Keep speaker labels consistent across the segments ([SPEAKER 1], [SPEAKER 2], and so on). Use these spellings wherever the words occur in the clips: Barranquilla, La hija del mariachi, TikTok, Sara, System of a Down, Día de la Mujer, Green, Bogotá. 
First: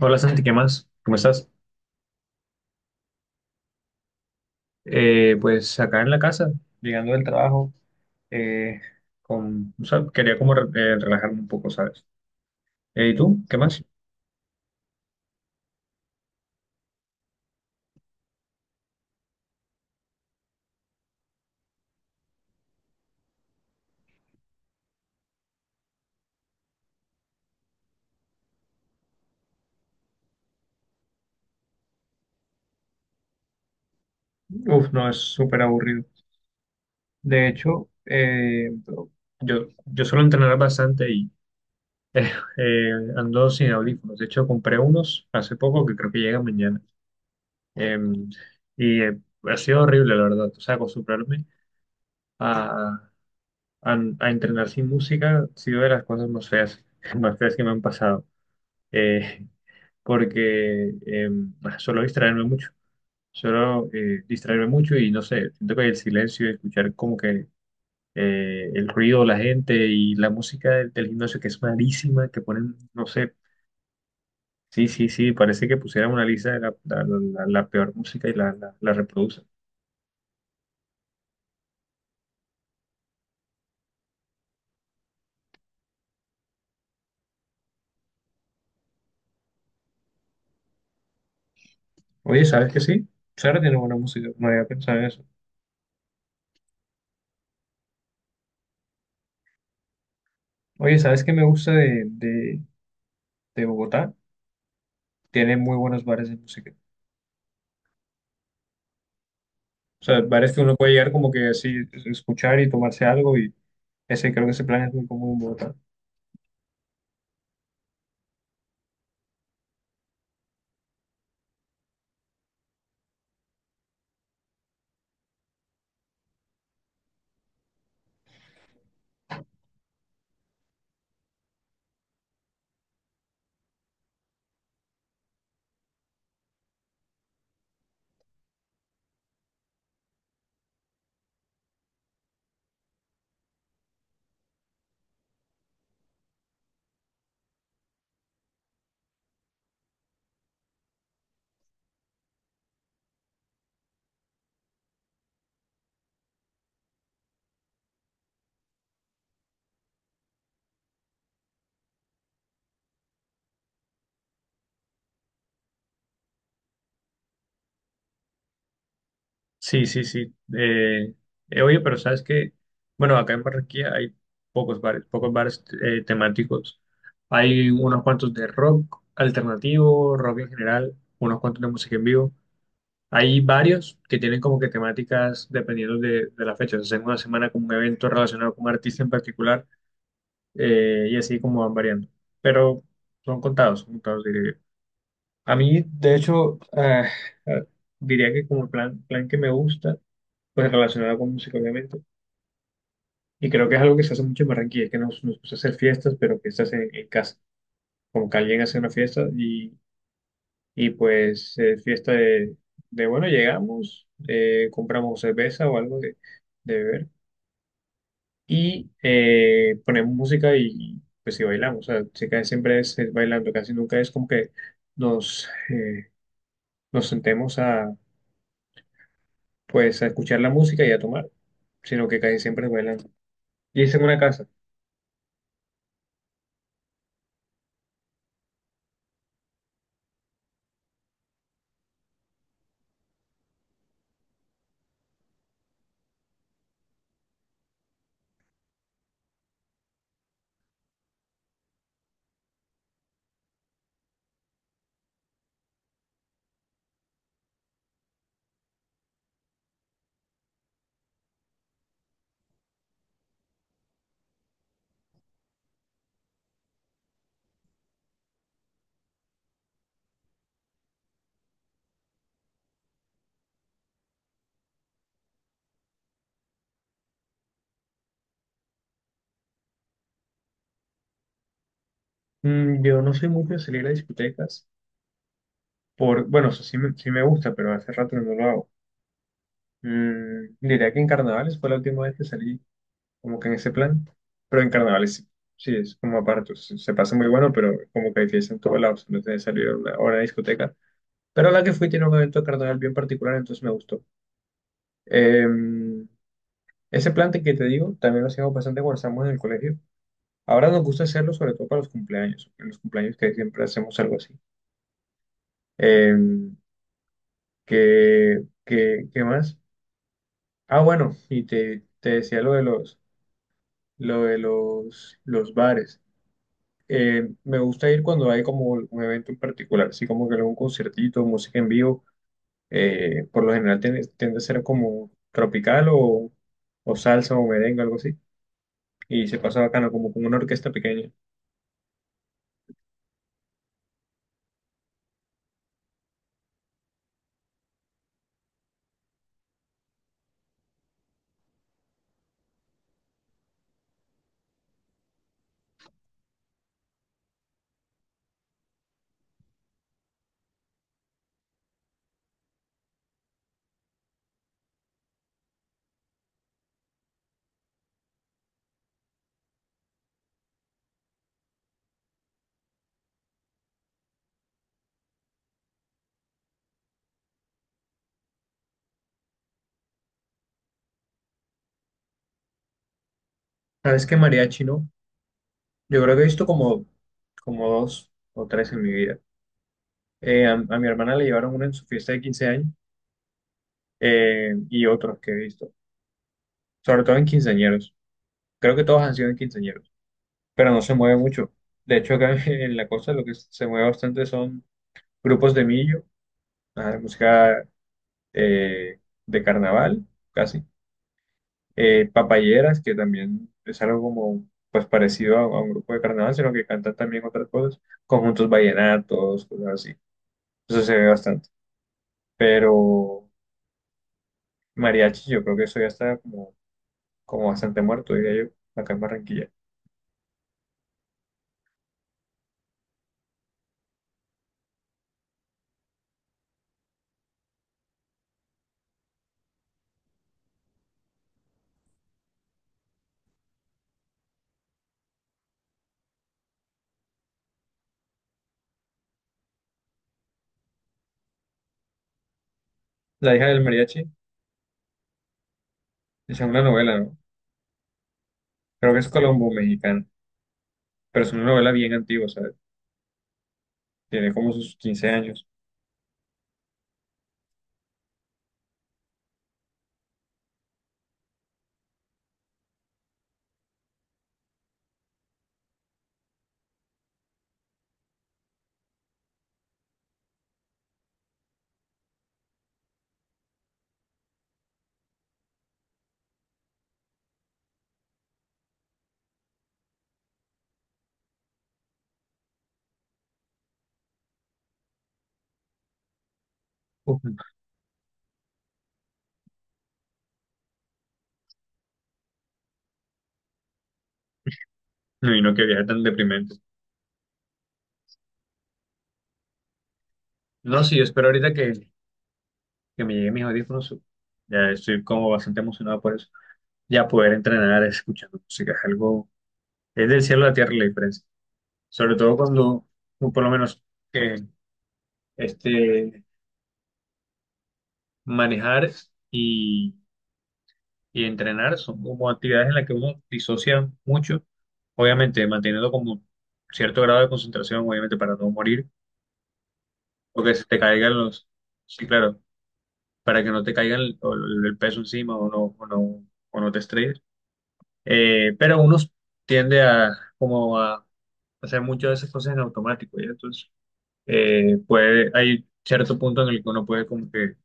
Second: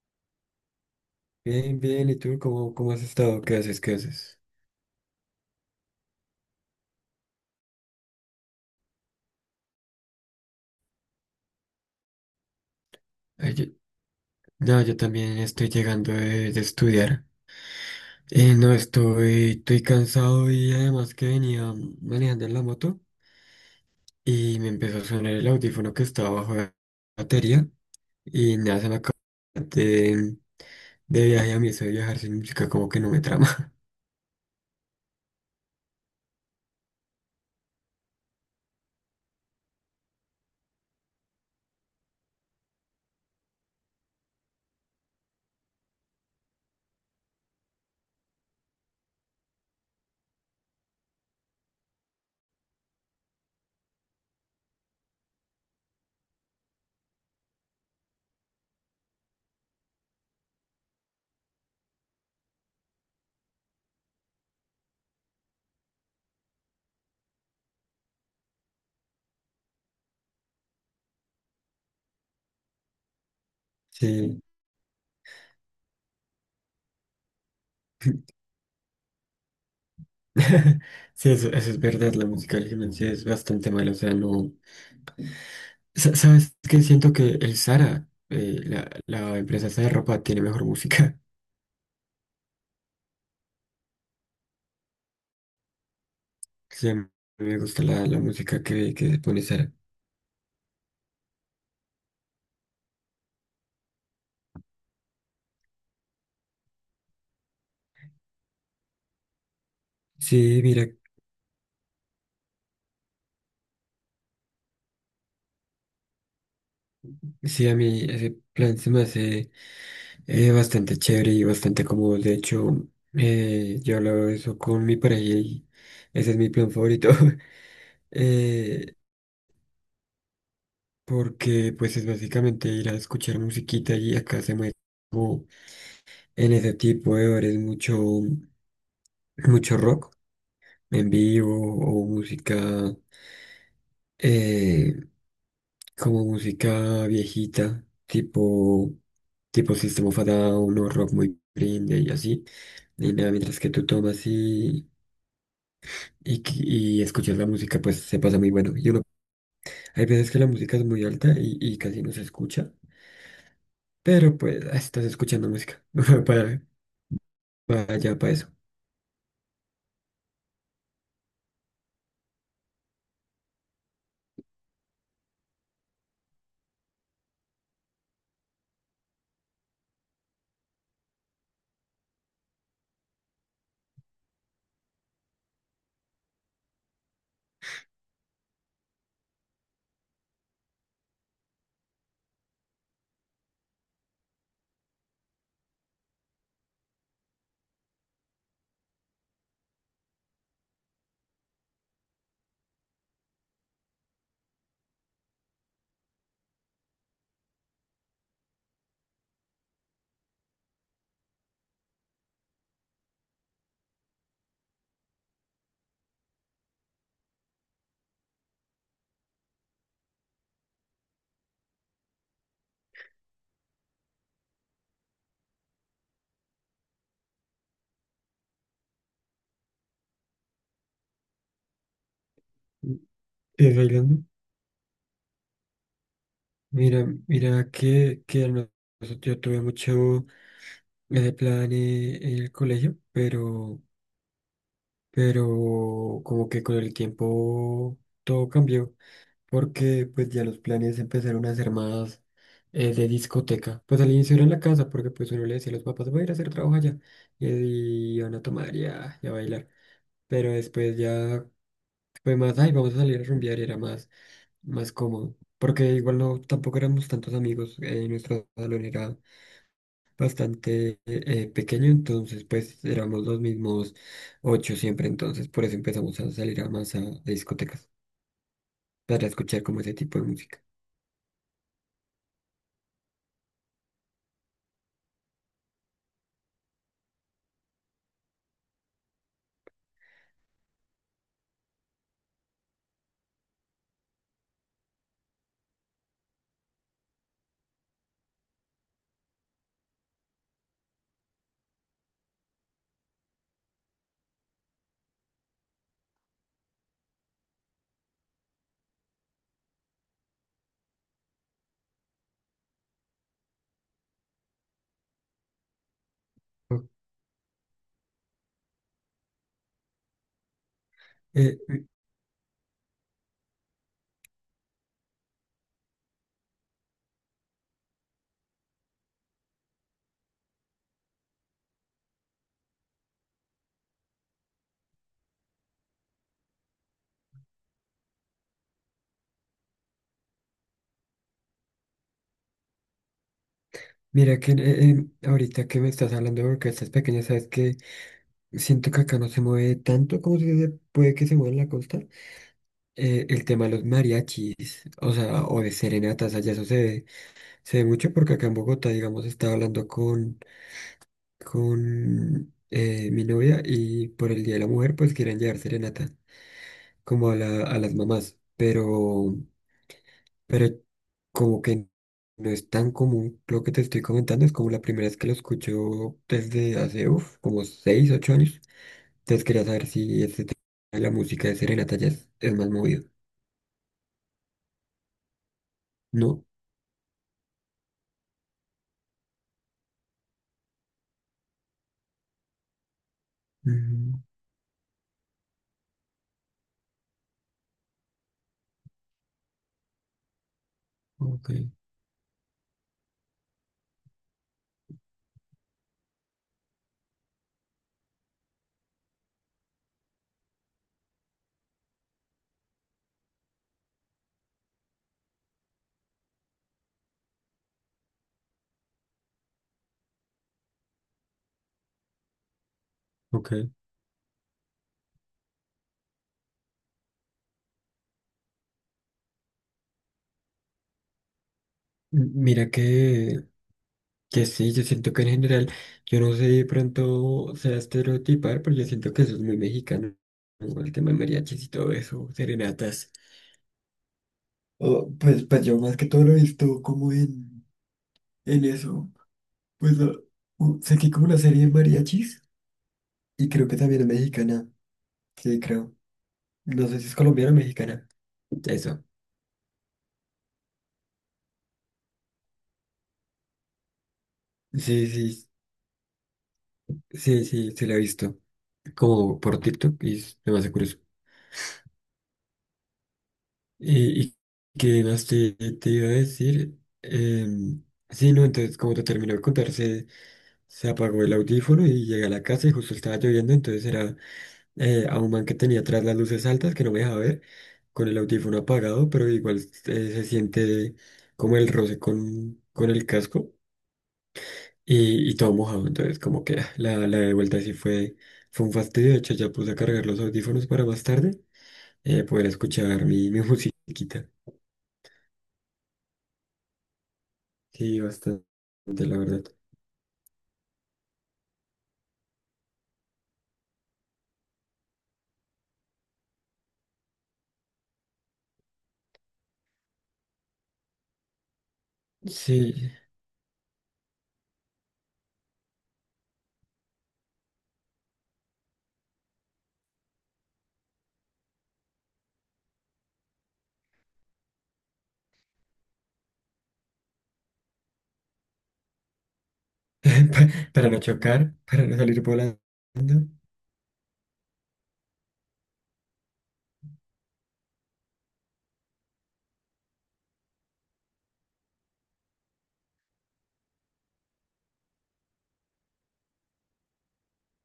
[SPEAKER 1] Hola Santi, ¿qué más? ¿Cómo estás?
[SPEAKER 2] Bien, bien, ¿y tú cómo has estado? ¿Qué haces? ¿Qué haces?
[SPEAKER 1] Pues acá en la casa, llegando del trabajo, eh, con, o sea, quería como relajarme un poco, ¿sabes? ¿Y tú?
[SPEAKER 2] Ay,
[SPEAKER 1] ¿Qué
[SPEAKER 2] yo-
[SPEAKER 1] más?
[SPEAKER 2] no, yo también estoy llegando de estudiar. No, estoy cansado y además que venía manejando en la moto y me empezó a sonar el audífono que estaba bajo la batería y nada, se me acabó de, de viaje a mí, eso de viajar sin música como que no me trama.
[SPEAKER 1] Uf, no, es súper aburrido. De hecho, yo suelo entrenar bastante y eh, eh, ando sin audífonos. De hecho, compré unos hace poco que creo que llegan mañana. Eh, y ha sido horrible, la verdad. O sea, acostumbrarme a, a entrenar sin música ha sido de las cosas más feas, más feas que me han pasado, eh, porque suelo distraerme mucho, suelo distraerme mucho y no sé, siento que el silencio, escuchar como que el ruido, la gente y la música del gimnasio que es malísima, que ponen, no sé,
[SPEAKER 2] Sí,
[SPEAKER 1] sí, sí, sí, parece que pusieran una lista de la peor música y la reproducen.
[SPEAKER 2] sí, eso es verdad, la música al gimnasio es bastante mala, o sea, no. ¿Sabes qué? Siento que el Zara, la empresa esa de ropa, tiene mejor música.
[SPEAKER 1] Oye, ¿sabes que sí? Sara tiene buena música, no había pensado en eso.
[SPEAKER 2] Sí, a mí me gusta la música que pone Zara.
[SPEAKER 1] Oye, ¿sabes qué me gusta de Bogotá? Tiene muy buenos bares de música. O sea, bares que
[SPEAKER 2] Sí,
[SPEAKER 1] uno
[SPEAKER 2] mira,
[SPEAKER 1] puede llegar como que así, escuchar y tomarse algo y ese creo que ese plan es muy común en Bogotá.
[SPEAKER 2] sí, a mí ese plan se me hace bastante chévere y bastante cómodo. De hecho, yo hablo de eso con mi pareja y ese es mi plan favorito. Eh, porque pues es básicamente ir a escuchar musiquita y acá se mueve como en ese tipo de horas mucho, mucho rock en vivo o música eh, como música viejita, tipo System of a Down o rock muy Green y así. Y nada, mientras que tú tomas y escuchas la música, pues se pasa muy bueno. Y uno, hay veces que la música es muy alta y casi no se escucha, pero pues ah, estás escuchando música para, para allá, para eso.
[SPEAKER 1] Sí, sí, sí. Oye, pero sabes que, bueno, acá en Barranquilla hay pocos bares temáticos. Hay unos cuantos de rock alternativo, rock en general, unos cuantos de música en vivo. Hay varios que tienen como que temáticas dependiendo de la fecha. O sea, hacen una semana como un evento relacionado con un artista en particular, y así como van variando. Pero son contados, diría yo. A mí, de hecho, ah, diría que como plan, plan que me gusta, pues relacionado con música, obviamente. Y creo que es algo que se hace mucho en Barranquilla, que nos gusta hacer fiestas, pero fiestas en casa. Como que alguien hace una fiesta y pues fiesta bueno, llegamos, compramos cerveza o algo de beber y ponemos música y pues sí bailamos. O sea, sí, casi siempre es bailando, casi nunca es como que nos, eh, nos sentemos pues, a escuchar la música y a tomar, sino que casi siempre es bailando.
[SPEAKER 2] ¿Y
[SPEAKER 1] Y es en
[SPEAKER 2] bailando?
[SPEAKER 1] una casa.
[SPEAKER 2] Mira, mira que yo tuve mucho ese plan en el colegio, pero como que con el tiempo todo cambió, porque pues ya los planes empezaron a ser más de discoteca. Pues al inicio era en la casa, porque pues uno le decía a los papás, voy a ir a hacer trabajo allá, y van a tomar y a bailar. Pero después ya fue más, ay, vamos a salir a rumbear, y era más, más cómodo. Porque igual no, tampoco éramos tantos amigos, en nuestro salón era bastante pequeño, entonces pues éramos los mismos ocho siempre, entonces por eso empezamos a salir a más a discotecas para escuchar como ese tipo de música.
[SPEAKER 1] Mm, yo no soy mucho de salir a discotecas, por, bueno, o sea, sí me gusta, pero hace rato no lo hago. Mm, diría que en carnavales fue la última vez que salí como que en ese plan, pero en carnavales sí. Sí, es como aparte, se pasa muy bueno, pero como que hay fiesta en todos lados, no tienes que salir a una discoteca. Pero a la que fui tiene un evento carnaval bien particular, entonces me gustó. Em, ese plante que te digo, también lo hacíamos bastante cuando estábamos en el colegio. Ahora nos gusta hacerlo sobre todo para los cumpleaños, en los cumpleaños que siempre hacemos algo así. Em, qué más? Ah, bueno, y
[SPEAKER 2] Eh,
[SPEAKER 1] te,
[SPEAKER 2] m-
[SPEAKER 1] te decía lo de los, lo de los bares. Me gusta ir cuando hay como un evento en particular, así como que algún conciertito, música en vivo, por lo general tiende a ser como tropical o salsa o merengue, algo así. Y se pasa bacano, como con una orquesta pequeña.
[SPEAKER 2] Mira que ahorita que me estás hablando de orquestas pequeñas, sabes que siento que acá no se mueve tanto como si se puede que se mueva en la costa. El tema de los mariachis, o sea, o de serenatas, allá eso se ve mucho porque acá en Bogotá, digamos, estaba hablando con mi novia y por el Día de la Mujer pues querían llevar serenata como a las mamás, pero como que no es tan común lo que te estoy comentando, es como la primera vez que lo escucho desde hace uf, como 6, 8 años, entonces quería saber si este tema de la música de serenata ya es más movido.
[SPEAKER 1] ¿Sabes qué mariachi no? Yo creo que he
[SPEAKER 2] No.
[SPEAKER 1] visto como, dos o tres en mi vida. A mi hermana le llevaron uno en su fiesta de 15 años,
[SPEAKER 2] Mm,
[SPEAKER 1] y otros que he visto, sobre todo en quinceañeros. Creo que todos han sido en quinceañeros, pero no se mueve
[SPEAKER 2] ok,
[SPEAKER 1] mucho. De hecho, acá en la costa lo que se mueve bastante son grupos de millo, ah, música eh, de carnaval, casi papayeras, que también es algo como pues parecido a un grupo de carnaval, sino que cantan también otras cosas, conjuntos vallenatos, cosas así. Eso se ve bastante. Pero
[SPEAKER 2] ok.
[SPEAKER 1] mariachi, yo creo que eso ya está como bastante muerto, diría yo, acá en Barranquilla.
[SPEAKER 2] Mira que sí, yo siento que en general, yo no sé de pronto sea estereotipar, pero yo siento que eso es muy mexicano. ¿No? El tema de mariachis y todo eso, serenatas. Oh, pues, pues yo más que todo lo he visto como en eso. Pues lo- Sé que hay como una serie de mariachis
[SPEAKER 1] La hija
[SPEAKER 2] y
[SPEAKER 1] del
[SPEAKER 2] creo que
[SPEAKER 1] mariachi
[SPEAKER 2] también es mexicana. Sí, creo.
[SPEAKER 1] es una
[SPEAKER 2] No
[SPEAKER 1] novela,
[SPEAKER 2] sé si es
[SPEAKER 1] ¿no?
[SPEAKER 2] colombiana o mexicana.
[SPEAKER 1] Creo que
[SPEAKER 2] Eso.
[SPEAKER 1] es colombo-mexicana, pero es una novela bien antigua, o sea, tiene como sus
[SPEAKER 2] Sí,
[SPEAKER 1] 15 años.
[SPEAKER 2] sí, sí, sí, se la he visto. Como por TikTok y es demasiado curioso. Y que no sé, te iba a decir, sí, no, entonces como te terminó de contar, se apagó el audífono y llegué a la casa y justo estaba lloviendo, entonces era a un man que tenía atrás las luces altas que no me dejaba ver, con el audífono apagado, pero igual se siente como el roce con el casco y todo mojado, entonces como que ah, la
[SPEAKER 1] Uf,
[SPEAKER 2] de vuelta sí fue, fue un fastidio, de hecho ya puse a cargar los audífonos para más tarde poder escuchar mi musiquita.
[SPEAKER 1] no, y no que viaje tan deprimente.
[SPEAKER 2] Sí, bastante, la verdad.
[SPEAKER 1] No, sí, yo espero ahorita que me lleguen mis audífonos. Ya estoy como bastante emocionado por eso. Ya poder entrenar escuchando música es algo, es del cielo a la tierra la diferencia. Sobre todo cuando,
[SPEAKER 2] Sí,
[SPEAKER 1] o por lo menos, eh, este, manejar y, y entrenar son como actividades en las que uno disocia mucho, obviamente manteniendo como cierto grado de concentración, obviamente para no morir, o
[SPEAKER 2] pa-
[SPEAKER 1] que se te
[SPEAKER 2] para no
[SPEAKER 1] caigan
[SPEAKER 2] chocar,
[SPEAKER 1] los,
[SPEAKER 2] para no
[SPEAKER 1] sí,
[SPEAKER 2] salir
[SPEAKER 1] claro,
[SPEAKER 2] volando.
[SPEAKER 1] para que no te caigan el peso encima o no te estrelles. Pero uno tiende a como a hacer muchas de esas cosas en automático, ¿ya? Entonces, puede, hay cierto punto en el que uno puede como que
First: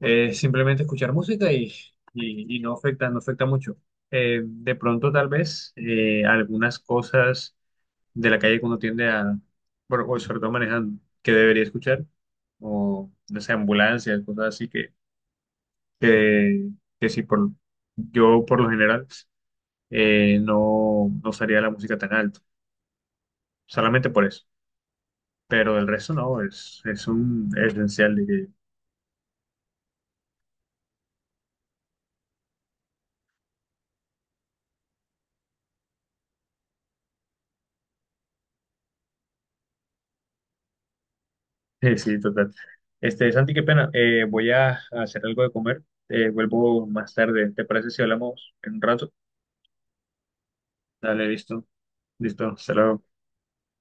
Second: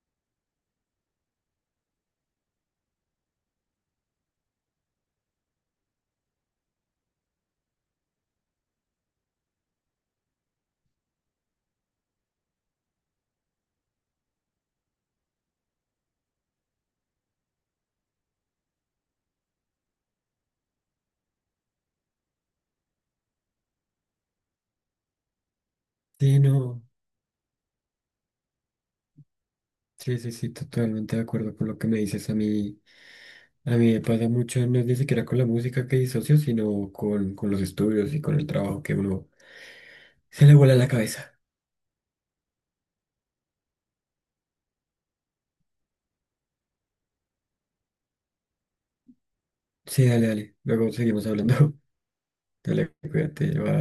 [SPEAKER 1] simplemente escuchar música y no afecta, no afecta mucho. De pronto, tal vez, algunas cosas de la calle que uno tiende a, bueno, o sobre todo manejando, que debería escuchar, o no sé, ambulancias, cosas así que, que sí, por, yo por lo general no usaría la música tan alto, solamente por eso. Pero el resto
[SPEAKER 2] Sí,
[SPEAKER 1] no, es,
[SPEAKER 2] no.
[SPEAKER 1] es un esencial, diría yo.
[SPEAKER 2] Sí, sí, sí, totalmente de acuerdo con lo que me dices. A mí me pasa mucho, no es ni siquiera con la música que disocio, sino con los estudios y con el trabajo que uno se le vuela la cabeza.
[SPEAKER 1] Sí, total. Este, Santi, qué pena, voy a hacer algo de comer, vuelvo más tarde, ¿te parece si hablamos en un rato?
[SPEAKER 2] Sí, dale, dale. Luego seguimos
[SPEAKER 1] Dale,
[SPEAKER 2] hablando.
[SPEAKER 1] listo, listo, hasta
[SPEAKER 2] Dale,
[SPEAKER 1] luego.
[SPEAKER 2] cuídate, bye.